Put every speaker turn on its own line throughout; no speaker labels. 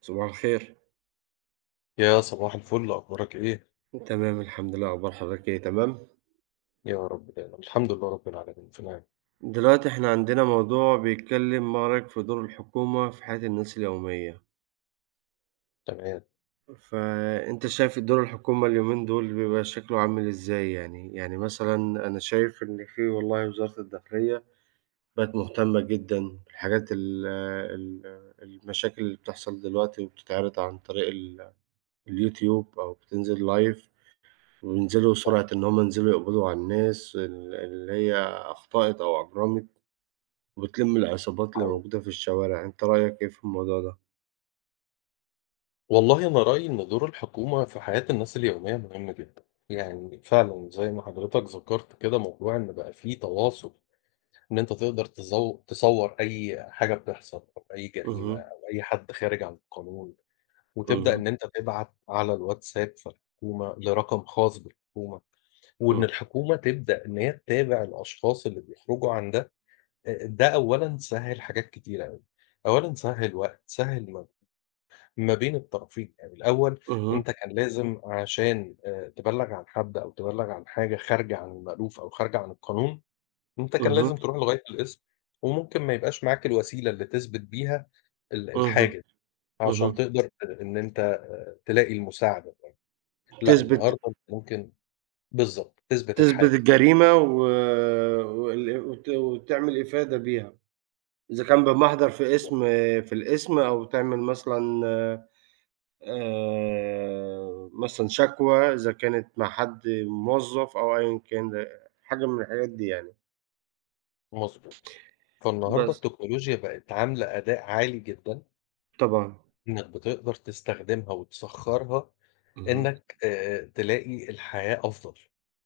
صباح الخير.
يا صباح الفل، أخبارك إيه؟
تمام الحمد لله، أخبار حضرتك إيه تمام؟
يا رب دايما الحمد لله رب العالمين في نعم.
دلوقتي إحنا عندنا موضوع بيتكلّم ما رأيك في دور الحكومة في حياة الناس اليومية،
تمام.
فأنت شايف دور الحكومة اليومين دول بيبقى شكله عامل إزاي يعني؟ يعني مثلًا أنا شايف إن في والله وزارة الداخلية بقت مهتمة جدًا بالحاجات ال ال المشاكل اللي بتحصل دلوقتي وبتتعرض عن طريق اليوتيوب أو بتنزل live. وينزلوا سرعة إن هم ينزلوا يقبضوا على الناس اللي هي أخطأت أو أجرمت، وبتلم العصابات اللي
طيب.
موجودة في الشوارع، أنت رأيك إيه في الموضوع ده؟
والله أنا رأيي إن دور الحكومة في حياة الناس اليومية مهم جدا. يعني فعلا زي ما حضرتك ذكرت كده، موضوع إن بقى فيه تواصل، إن أنت تقدر تصور أي حاجة بتحصل أو أي جريمة
اهم،
أو أي حد خارج عن القانون، وتبدأ
اهم،
إن أنت تبعت على الواتساب في الحكومة لرقم خاص بالحكومة، وإن
اهم،
الحكومة تبدأ إن هي تتابع الأشخاص اللي بيخرجوا عن ده. ده أولًا سهّل حاجات كتيرة أوي، أولًا سهّل وقت، سهّل ما بين الطرفين. يعني الأول
اهم،
أنت كان لازم عشان تبلّغ عن حد أو تبلّغ عن حاجة خارجة عن المألوف أو خارجة عن القانون، أنت كان
اهم،
لازم تروح لغاية القِسم، وممكن ما يبقاش معاك الوسيلة اللي تثبت بيها الحاجة
اهم،
دي عشان
اهم.
تقدر إن أنت تلاقي المساعدة. لأ،
تثبت
النهارده أنت ممكن، بالضبط، تثبت
تثبت
الحالة،
الجريمة و وال وت وتعمل إفادة بيها، إذا كان بمحضر
بالضبط،
في الاسم أو تعمل مثلًا مثلًا شكوى إذا كانت مع حد موظف أو أيًا كان، حاجة من الحاجات دي يعني.
مضبوط. فالنهارده
بس
التكنولوجيا بقت عاملة أداء عالي جدًا،
طبعًا.
إنك بتقدر تستخدمها وتسخّرها،
اهم،
إنك تلاقي الحياة أفضل.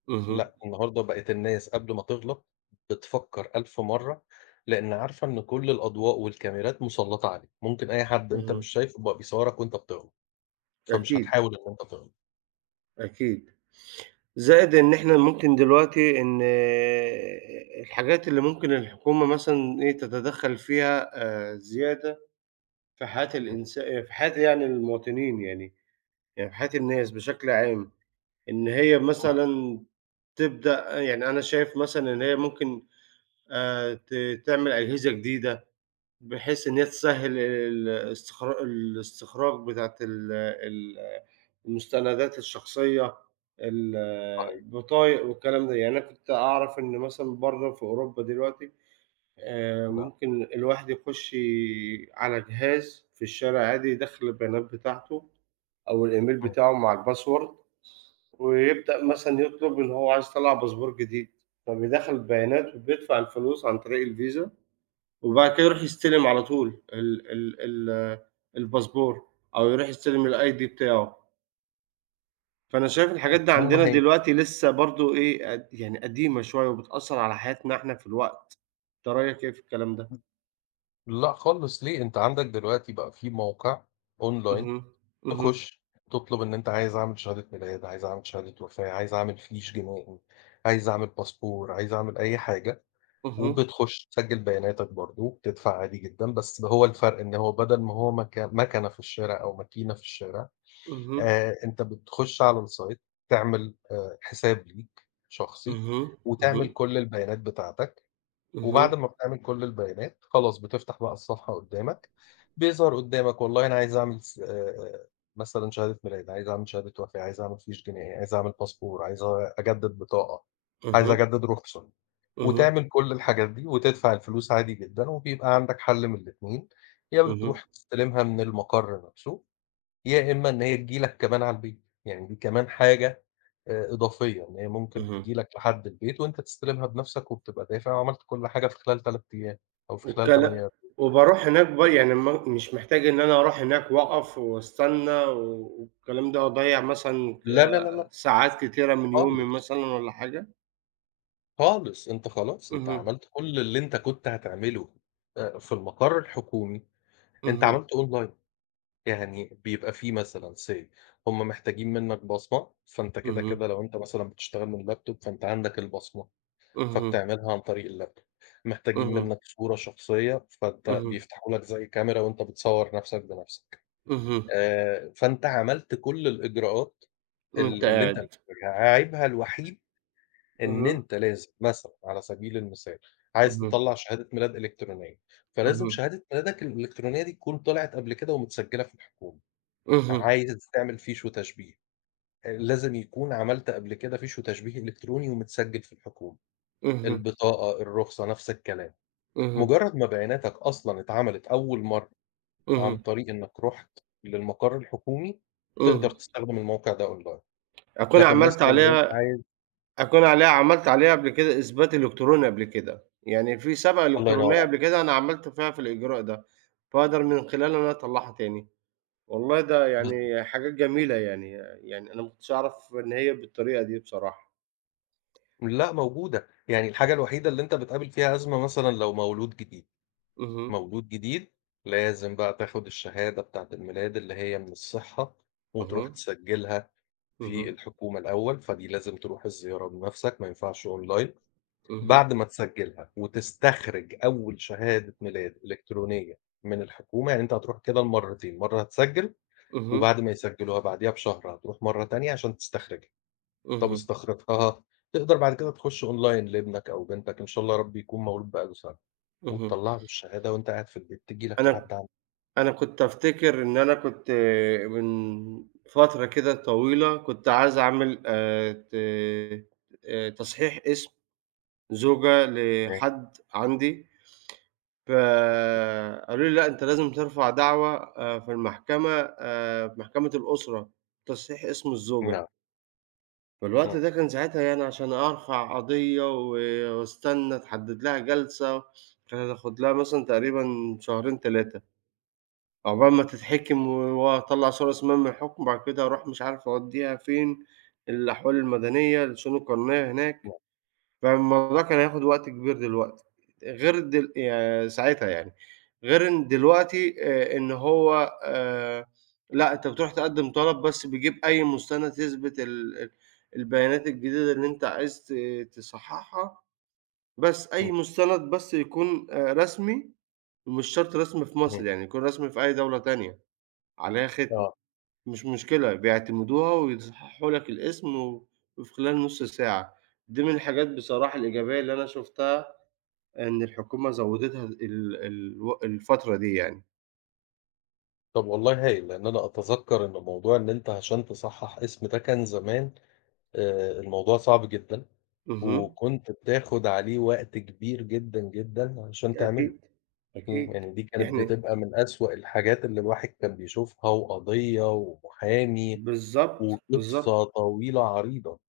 اهم.
لأ، النهارده بقت الناس قبل ما تغلط بتفكّر 1000 مرّة، لإن عارفة إن كل الأضواء والكاميرات مسلّطة عليك، ممكن أي حد أنت
اهم.
مش شايفه بقى بيصوّرك وأنت بتغلط، فمش
أكيد،
هتحاول إن أنت تغلط.
أكيد. زائد إن إحنا ممكن دلوقتي إن الحاجات اللي ممكن الحكومة مثلًا إيه، تتدخّل فيها زيادة في حياة
إمم،
الإنس في حياة يعني المواطنين يعني، يعني في حياة الناس بشكل عام، إن هي
نعم.
مثلًا تبدأ يعني أنا شايف مثلًا إن هي ممكن ت تعمل أجهزة جديدة، بحيث إن هي تسهّل الاستخراج بتاعة ال ال المستندات الشخصية،
صحيح.
البطايق والكلام ده، يعني أنا كنت أعرف إن مثلًا برّه في أوروبا دلوقتي
نعم،
ممكن الواحد يخش على جهاز في الشارع عادي يدخّل البيانات بتاعته أو الإيميل
إمم،
بتاعه مع الpassword ويبدأ
نعم.
مثلًا يطلب إن هو عايز يطلّع باسبور جديد، فبيدخّل البيانات وبيدفع الفلوس عن طريق الفيزا وبعد كده يروح يستلم على طول ال ال ال الباسبور أو يروح يستلم الID بتاعه. فأنا شايف الحاجات دي
كمان ما
عندنا
هي،
دلوقتي لسه برضه إيه، يعني قديمة شوية وبتأثّر على حياتنا إحنا في الوقت. أنت رأيك إيه في الكلام ده؟
لأ خالص ليه. أنت عندك دلوقتي بقى في موقع online،
اهم، اهم،
تخش تطلب إن أنت عايز أعمل شهادة ميلاد، عايز أعمل شهادة وفاة، عايز أعمل فيش جنائي، عايز أعمل باسبور، عايز أعمل أي حاجة.
اهم،
وبتخش تسجل بياناتك برضه، وبتدفع عادي جدًا. بس هو الفرق إن هو بدل ما هو مكنة في الشارع أو ماكينة في الشارع،
اهم،
أنت بتخش على الsite، تعمل حساب ليك شخصي،
اهم، اهم،
وتعمل كل البيانات بتاعتك.
اهم،
وبعد ما بتعمل كل البيانات، خلاص بتفتح بقى الصفحة قدّامك، بيظهر قدّامك، والله أنا عايز أعمل س مثلًا شهادة ميلاد، عايز أعمل شهادة وفاة، عايز أعمل فيش جنائي، عايز أعمل باسبور، عايز أجدد بطاقة، عايز
اهم،
أجدد رخصة.
اهم،
وتعمل كل الحاجات دي وتدفع الفلوس عادي جدًا، وبيبقى عندك حل من الاتنين، يا
اهم،
بتروح تستلمها من المقر نفسه، يا إما إن هي تيجي لك كمان على البيت. يعني دي كمان حاجة إضافية، إن هي ممكن
اهم.
تيجي لك لحد البيت وأنت تستلمها بنفسك، وبتبقى دافع وعملت كل حاجة في خلال 3 أيام أو في خلال 8
والكلا
أيام.
وباروح هناك بقى يعني ما مش محتاج إن أنا أروح هناك وأقف وأستنى والكلام ده وأضيّع مثلًا
لا، لا، لا، لأ
ساعات كتيرة من يومي
خالص،
مثلًا والّا حاجة؟
خالص. أنت خلاص أنت
اهم،
عملت كل اللي أنت كنت هتعمله في المقر الحكومي، أنت
اهم،
عملته أونلاين. يعني بيبقى في مثلًا say، هُم محتاجين منك بصمة، فأنت كده،
اهم،
كده لو أنت مثلًا بتشتغل من لابتوب فأنت عندك البصمة،
اهم،
فبتعملها عن طريق اللاب. محتاجين
اهم،
منّك صورة شخصية، فأنت
اهم،
بيفتحوا لك زي كاميرا وأنت بتصوّر نَفْسك بنَفْسك.
اهم،
فأنت عملت كل الإجراءات ال
وأنت
اللي أنت
قاعد.
محتاجها. عيبها الوحيد إن
اهم،
أنت لازم مثلًا، على سبيل المثال، عايز
اهم،
تطلّع شهادة ميلاد إلكترونية، فلازم
اهم،
شهادة ميلادك الإلكترونية دي تكون طلعت قبل كده ومتسجّلة في الحكومة.
اهم،
عايز تعمل فيش وتشبيه، لازم يكون عملت قبل كده فيش وتشبيه إلكتروني ومتسجّل في الحكومة.
اهم،
البطاقة، الرخصة، نَفْس الكلام.
اهم،
مجرد ما بياناتك أصلًا اتعملت أول مرّة عن
اهم،
طريق إنك رُحت للمقر الحكومي، تقدر
اهم.
تستخدم الموقع ده أونلاين.
أكون
لكن مثلًا
عملت
لو أنت
عليها
عايز،
أكون عليها عملت عليها قبل كده إثبات إلكتروني قبل كده، يعني في سَبَق
الله ينور
إلكترونية
عليك،
قبل كده أنا عملت فيها في الإجراء ده، فاقدر من خلاله إن أنا أطلّعها تاني. والله ده
بالضبط.
يعني حاجات جميلة يعني أنا ما كنتش أعرف إن هي بالطريقة دي بصراحة.
لأ، موجودة. يعني الحاجة الوحيدة اللي أنت بتقابل فيها أزمة مثلًا لو مولود جديد،
اهم،
مولود جديد لازم بقى تاخد الشهادة بتاعة الميلاد اللي هي من الصحة، وتروح
اهم،
تسجلها في
اهم،
الحكومة الأول. فدي لازم تروح الزيارة بنفسك، ما ينفعش أونلاين.
اهم،
بعد ما تسجّلها وتستخرج أول شهادة ميلاد إلكترونية من الحكومة، يعني أنت هتروح كده لمرّتين، مرّة هتسجّل،
اهم،
وبعد ما يسجّلوها بعديها بشهر هتروح مرّة تانية عشان تستخرجها. طَب
اهم،
استخرجتها، تقدر بعد كده تخُش أونلاين لابنك أو بنتك إن شاء الله، يا رب يكون مولود بقى له سَنة،
اهم.
وتطلّع له الشهادة وأنت قاعد في البيت، تيجي لك
أنا
لحد عندك.
أنا كنت أفتكر إن أنا كنت من فترة كده طويلة كنت عايز أعمل ت تصحيح اسم زوجة لحد عندي، فقالوا لي: "لأ، أنت لازم ترفع دعوى في المحكمة في محكمة الأسرة بتصحيح اسم الزوجة."
نعم،
فالوقت
إمم،
ده كان ساعتها يعني عشان أرفع قضية واستنى تحدد لها جلسة، كانت هتاخد لها مثلًا تقريبًا شهرين 3 عقبال ما تتحكم وأطلّع صورة اسمها من الحكم، وبعد كده أروح مش عارف أوديها فين، الأحوال المدنية، الشؤون القانونية هناك.
نعم،
فالموضوع كان هياخد وقت كبير دلوقتي، غير دل يع ساعتها يعني، غير إن دلوقتي إن هو لأ، أنت بتروح تقدّم طلب بس بيجيب أي مستند يثبت ال ال البيانات الجديدة اللي أنت عايز تصحّحها، بس أي
إمم،
مستند بس يكون رسمي ومش شرط رسمي في
إمم،
مصر، يعني يكون رسمي في أي دولة تانية عليها ختم،
آه.
مش مشكلة بيعتمدوها ويصحّحوا لك الاسم وفي خلال نُص ساعة، دي من الحاجات بصراحة الإيجابية اللي أنا شُفتها إن الحكومة زوّدتها ال الو الفترة دي يعني.
طَب والله هايل، لإن أنا أتذكّر إن موضوع إن أنت عشان تصحّح اسم ده كان زمان الموضوع صعب جدًا،
اهم.
وكنت بتاخد عليه وقت كبير جدًا، جدًا علشان تعمله.
أكيد، أكيد.
يعني دي كانت
يعني
بتبقى من أسوأ الحاجات اللي الواحد كان بيشوفها، وقضية ومحامي،
بالضبط، بالضبط.
وقصة طويلة عريضة،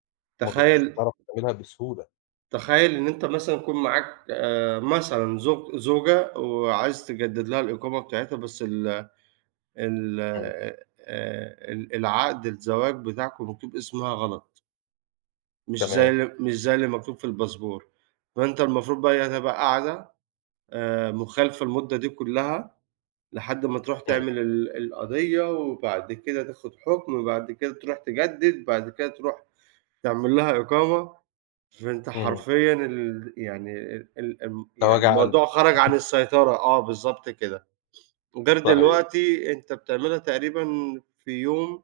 ما كنتش
تخيّل
بتعرف تعملها بسهولة.
تخيّل إن أنت مثلًا يكون معاك مثلًا زوجة وعايز تجدّد لها الإقامة بتاعتها بس ال ال
إمم،
ال العقد الزواج بتاعكم مكتوب اسمها غلط،
تمام،
مش زي اللي مكتوب في الباسبور، فأنت المفروض بقى هي تبقى قاعدة مخالفة المدة دي كُلّها لحد ما تروح
إمم،
تعمل القضية، وبعد كده تاخد حُكم، وبعد كده تروح تجدد، بعد كده تروح تعمل لها إقامة، فأنت
إمم،
حرفيًا ال يعني ال ال الم
ده
يعني
وجع قلب،
الموضوع خرج عن السيطرة، آه بالضبط كده، غير
صحيح،
دلوقتي أنت بتعملها تقريبًا في يوم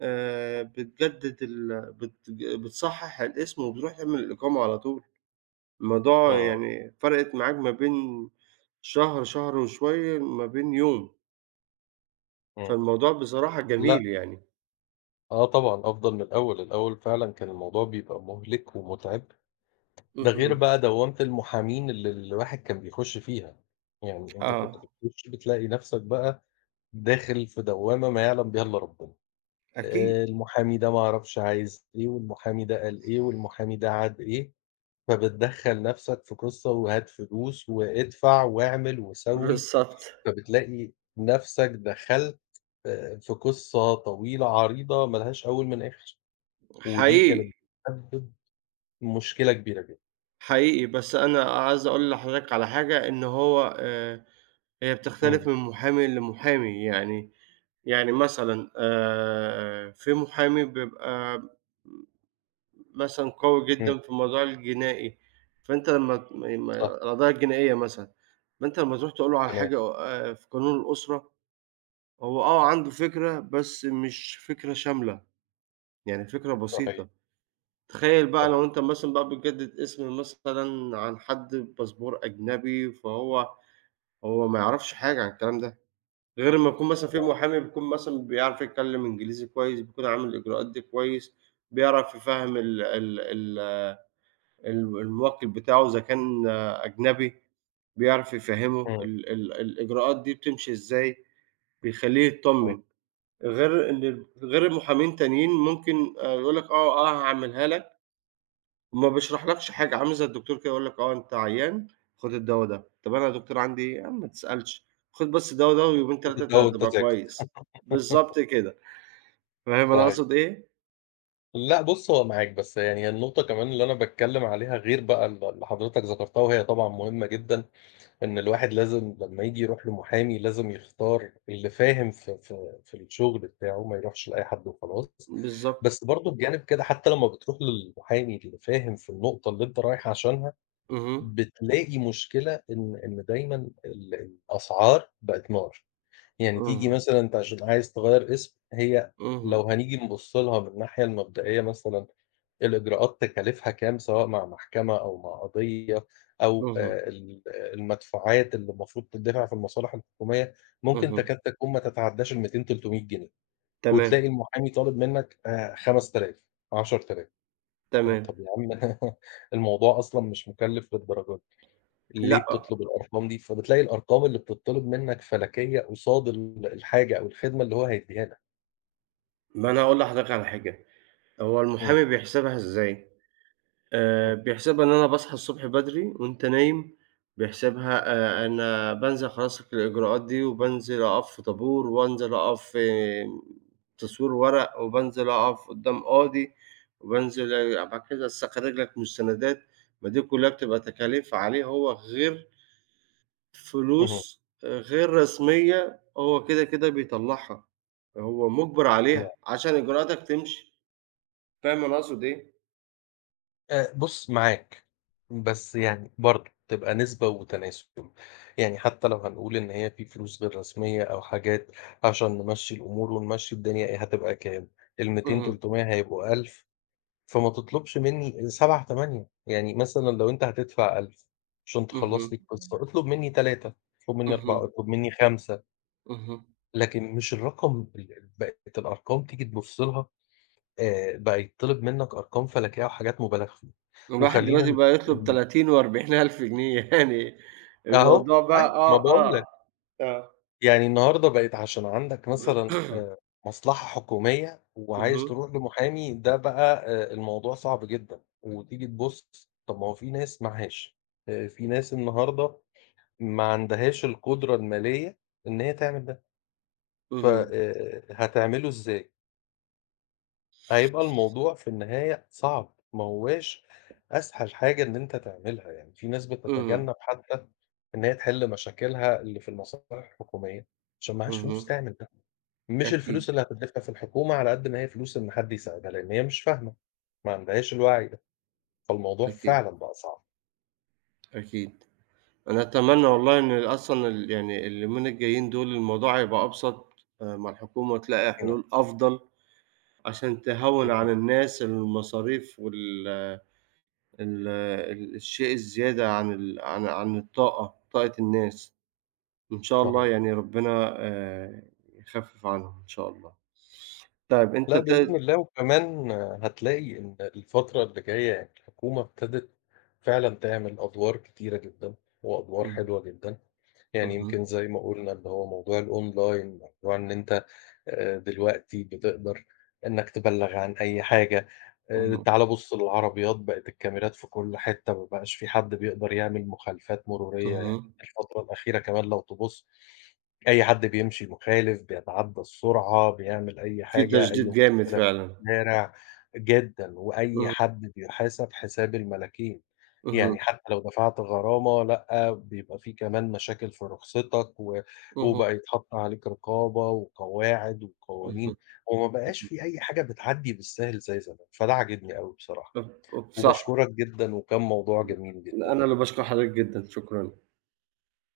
بتجدد ال بتج بتصحّح الاسم وبتروح تعمل الإقامة على طول، الموضوع
آه،
يعني فرقت معاك ما بين شهر، شهر وشوية، ما بين يوم.
إمم.
فالموضوع بصراحة
لأ،
جميل يعني.
آه طبعًا أفضل من الأول. الأول فعلًا كان الموضوع بيبقى مُهلِك ومُتعب. ده غير
اهم.
بقى دوّامة المحامين اللي الواحد كان بيخش فيها. يعني أنت كنت
آه،
بتخش بتلاقي نفْسك بقى داخل في دوّامة ما يعلم بها إلا ربنا.
أكيد.
المحامي ده ما أعرفش عايز إيه، والمحامي ده قال إيه، والمحامي ده عاد إيه. فبتدخّل نفْسك في قصة وهات فلوس وادفع واعمل وسوّي،
بالضبط.
فبتلاقي نفْسك دخلت في قصة طويلة عريضة ما لهاش أول من آخر. ودي
حقيقي،
كانت بتسبب مشكلة كبيرة جدًا.
حقيقي. بس أنا عايز أقول لحضرتك على حاجة، إن هو هي بتختلف
إمم،
من محامي لمحامي. يعني مثلًا في محامي بيبقى مثلًا قوي
إمم،
جدًا في الموضوع الجنائي، فأنت لمّا ما
صح،
القضايا الجنائية مثلًا، فأنت لمّا تروح تقول له على
تمام،
حاجة في قانون الأسرة، هو آه عنده فكرة، بس مش فكرة شاملة. يعني فكرة
صحيح.
بسيطة. تخيّل بقى لو
صحيح،
أنت مثلًا بقى بتجدد اسم مثلًا عن حد بباسبور أجنبي، فهو ما يعرفش حاجة عن الكلام ده، غير أمّا يكون مثلًا في
يعني
محامي بيكون مثلًا بيعرف يتكلم إنجليزي كويس، بيكون عامل الإجراءات دي كويس، بيعرف يفهّم ال ال ال ال الموكِّل بتاعه إذا كان أجنبي، بيعرف يفهّمه
إمم،
ال ال الإجراءات دي بتمشي إزاي، بيخلّيه
إمم،
يتطمّن. غير محامين تانيين ممكن يقول لك آه، آه هاعملها لك. ما بيشرحلكش حاجة، عامل زي الدكتور كده يقول لك آه، أنت عيان، خُد الدوا ده. طب أنا يا دكتور عندي إيه؟ يا عم ما تسألش، خُد بس الدوا ده ويومين 3 أنت
وتتضايق وأنت
هتبقى
ساكت.
كويس. بالضبط كده، فاهم أنا
صحيح.
أقصد إيه؟
لأ بُص، هو معاك، بس يعني النقطة كمان اللي أنا باتكلّم عليها غير بقى اللي حضرتك ذكرتها، وهي طبعًا مهمة جدًا، إن الواحد لازم لمّا ييجي يروح لمحامي لازم يختار اللي فاهم في الشغل بتاعه، ما يروحش لأي حد وخلاص.
بالضبط.
بس برضه بجانب كده، حتى لمّا بتروح للمحامي اللي فاهم في النقطة اللي أنت رايح عشانها،
اهم،
بتلاقي مشكلة إن دايمًا الأسعار بقت نار. يعني تيجي
اهم،
مثلًا أنت عشان عايز تغيّر اسم، هي لو
اهم،
هنيجي نبُص لها من الناحية المبدئية مثلًا، الإجراءات تكاليفها كام، سواء مع محكمة أو مع قضية أو
اهم،
ال المدفوعات اللي المفروض تدفع في المصالح الحكومية، ممكن
اهم.
تكاد تكون ما تتعداش ال200، 300 جنيه،
تمام،
وتلاقي المحامي طالب منك 5000، 10,000.
تمام.
طَب يا عم، الموضوع أصلًا مش مُكلّف للدرجة، ليه
لأ،
بتطلب الأرقام دي؟ فبتلاقي الأرقام اللي بتطلب منك فلكية قصاد الحاجة أو الخدمة اللي هو هيدّيها لك.
ما أنا هاقول لحضرتك على حاجة، هو
إمم،
المحامي بيحسبها إزاي؟
إمم،
بيحسبها إن أنا باصحى الصبح بدري وأنت نايم، بيحسبها أنا بانزل خلاص الإجراءات دي وبانزل أقف في طابور وانزل أقف في تصوير ورق وبانزل أقف قدّام قاضي وبانزل بعد كده أسّخن رجلك مستندات، ما دي كُلّها بتبقى تكاليف عليه هو غير فلوس
اهم،
آه، غير رسمية هو كده، كده بيطلّعها، هو مُجبر
نعم.
عليها عشان إجراءاتك تمشي، فاهم أنا أقصد إيه؟
بُص معاك، بس يعني برضه تبقى نسبة وتناسب. يعني حتى لو هنقول إن هي في فلوس غير رسمية أو حاجات عشان نمشّي الأمور ونمشّي الدنيا، إيه هتبقى كام؟ ال200،
اهم،
300 هيبقوا 1000، فما تطلبش منّي 7، 8. يعني مثلًا لو أنت هتدفع 1000 عشان
اهم،
تخلّص لي القصة، اطلب منّي 3، اطلب منّي 4،
اهم.
اطلب منّي 5،
اهم.
لكن مش الرقم ال ال بقت الأرقام تيجي تبُص لها بقى يتطلب منّك أرقام فلكية وحاجات مُبالغ فيها.
الواحد
وخلّينا
دلوقتي
نت
بقى يطلب
إن
30 و40 ألف جنيه يعني
أهو
الموضوع بقى
أيوه، ما
آه،
باقول
آه،
لك.
آه.
يعني النهارده بقت عشان عندك مثلًا مصلحة حكومية وعايز
اهم،
تروح لمحامي، ده بقى الموضوع صعب جدًا. وتيجي تبُص، طَب ما هو في ناس معهاش، في ناس النهارده ما عندهاش القدرة المالية إن هي تعمل ده. ف
اهم،
هتعمله إزاي؟ هيبقى الموضوع في النهاية صعب، ما هواش أسهل حاجة إن أنت تعملها. يعني في ناس
اهم،
بتتجنب حتى إن هي تحل مشاكلها اللي في المصالح الحكومية، عشان معهاش فلوس
اهم.
تعمل ده. مش
أكيد،
الفلوس اللي هتدفع في الحكومة على قد ما هي فلوس إن حد يساعدها، لإن هي مش فاهمة، ما عندهاش الوعي ده. فالموضوع
أكيد،
فعلًا بقى صعب
أكيد. أنا أتمنى والله إن أصلًا ال يعني اليومين الجايين دول الموضوع يبقى أبسط مع الحكومة وتلاقي
هنا.
حلول أفضل عشان تهوّن عن
اهم،
الناس المصاريف وال آه، ال ال الشيء الزيادة عن ال عن عن الطاقة، طاقة الناس. إن شاء الله
صحيح.
يعني ربنا يخفِّف عنهم إن شاء الله. طيب أنت
لأ، بإذن
ت
الله. وكمان هتلاقي إن الفترة اللي جاية يعني الحكومة ابتدت فعلًا تعمل أدوار كتيرة جدًا وأدوار
اهم،
حلوة جدًا. يعني
اهم،
يمكن زي ما قُلنا اللي هو موضوع الأونلاين، موضوع إن أنت دلوقتي بتقدر إنّك تبلّغ عن أي حاجة.
اهم،
تعالَ بُص للعربيات، بقت الكاميرات في كل حتّة، ما بقاش في حد بيقدر يعمل مخالفات مرورية. يعني
اهم.
الفترة الأخيرة كمان لو تبُص، أي حد بيمشي مخالف، بيتعدّى السرعة، بيعمل أي
في
حاجة، أي
تجديد جامد
مشكلة
فعلًا.
في الشارع جدًا، وأي
اهم،
حد بيحاسب حساب الملاكين.
اهم،
يعني حتّى لو دفعت غرامة، لأ، بيبقى في كمان مشاكل في رخصتك، و
اهم،
وبقى يتحط عليك رقابة وقواعد
اهم،
وقوانين، وما بقاش
اهم.
في أي حاجة بتعدّي بالسهل زي زمان. فده عاجبني أوي بصراحة.
أب أب صح.
وباشكرك جدًا، وكان موضوع جميل جدًا.
أنا اللي باشكر حضرتك جدًا، شكرًا.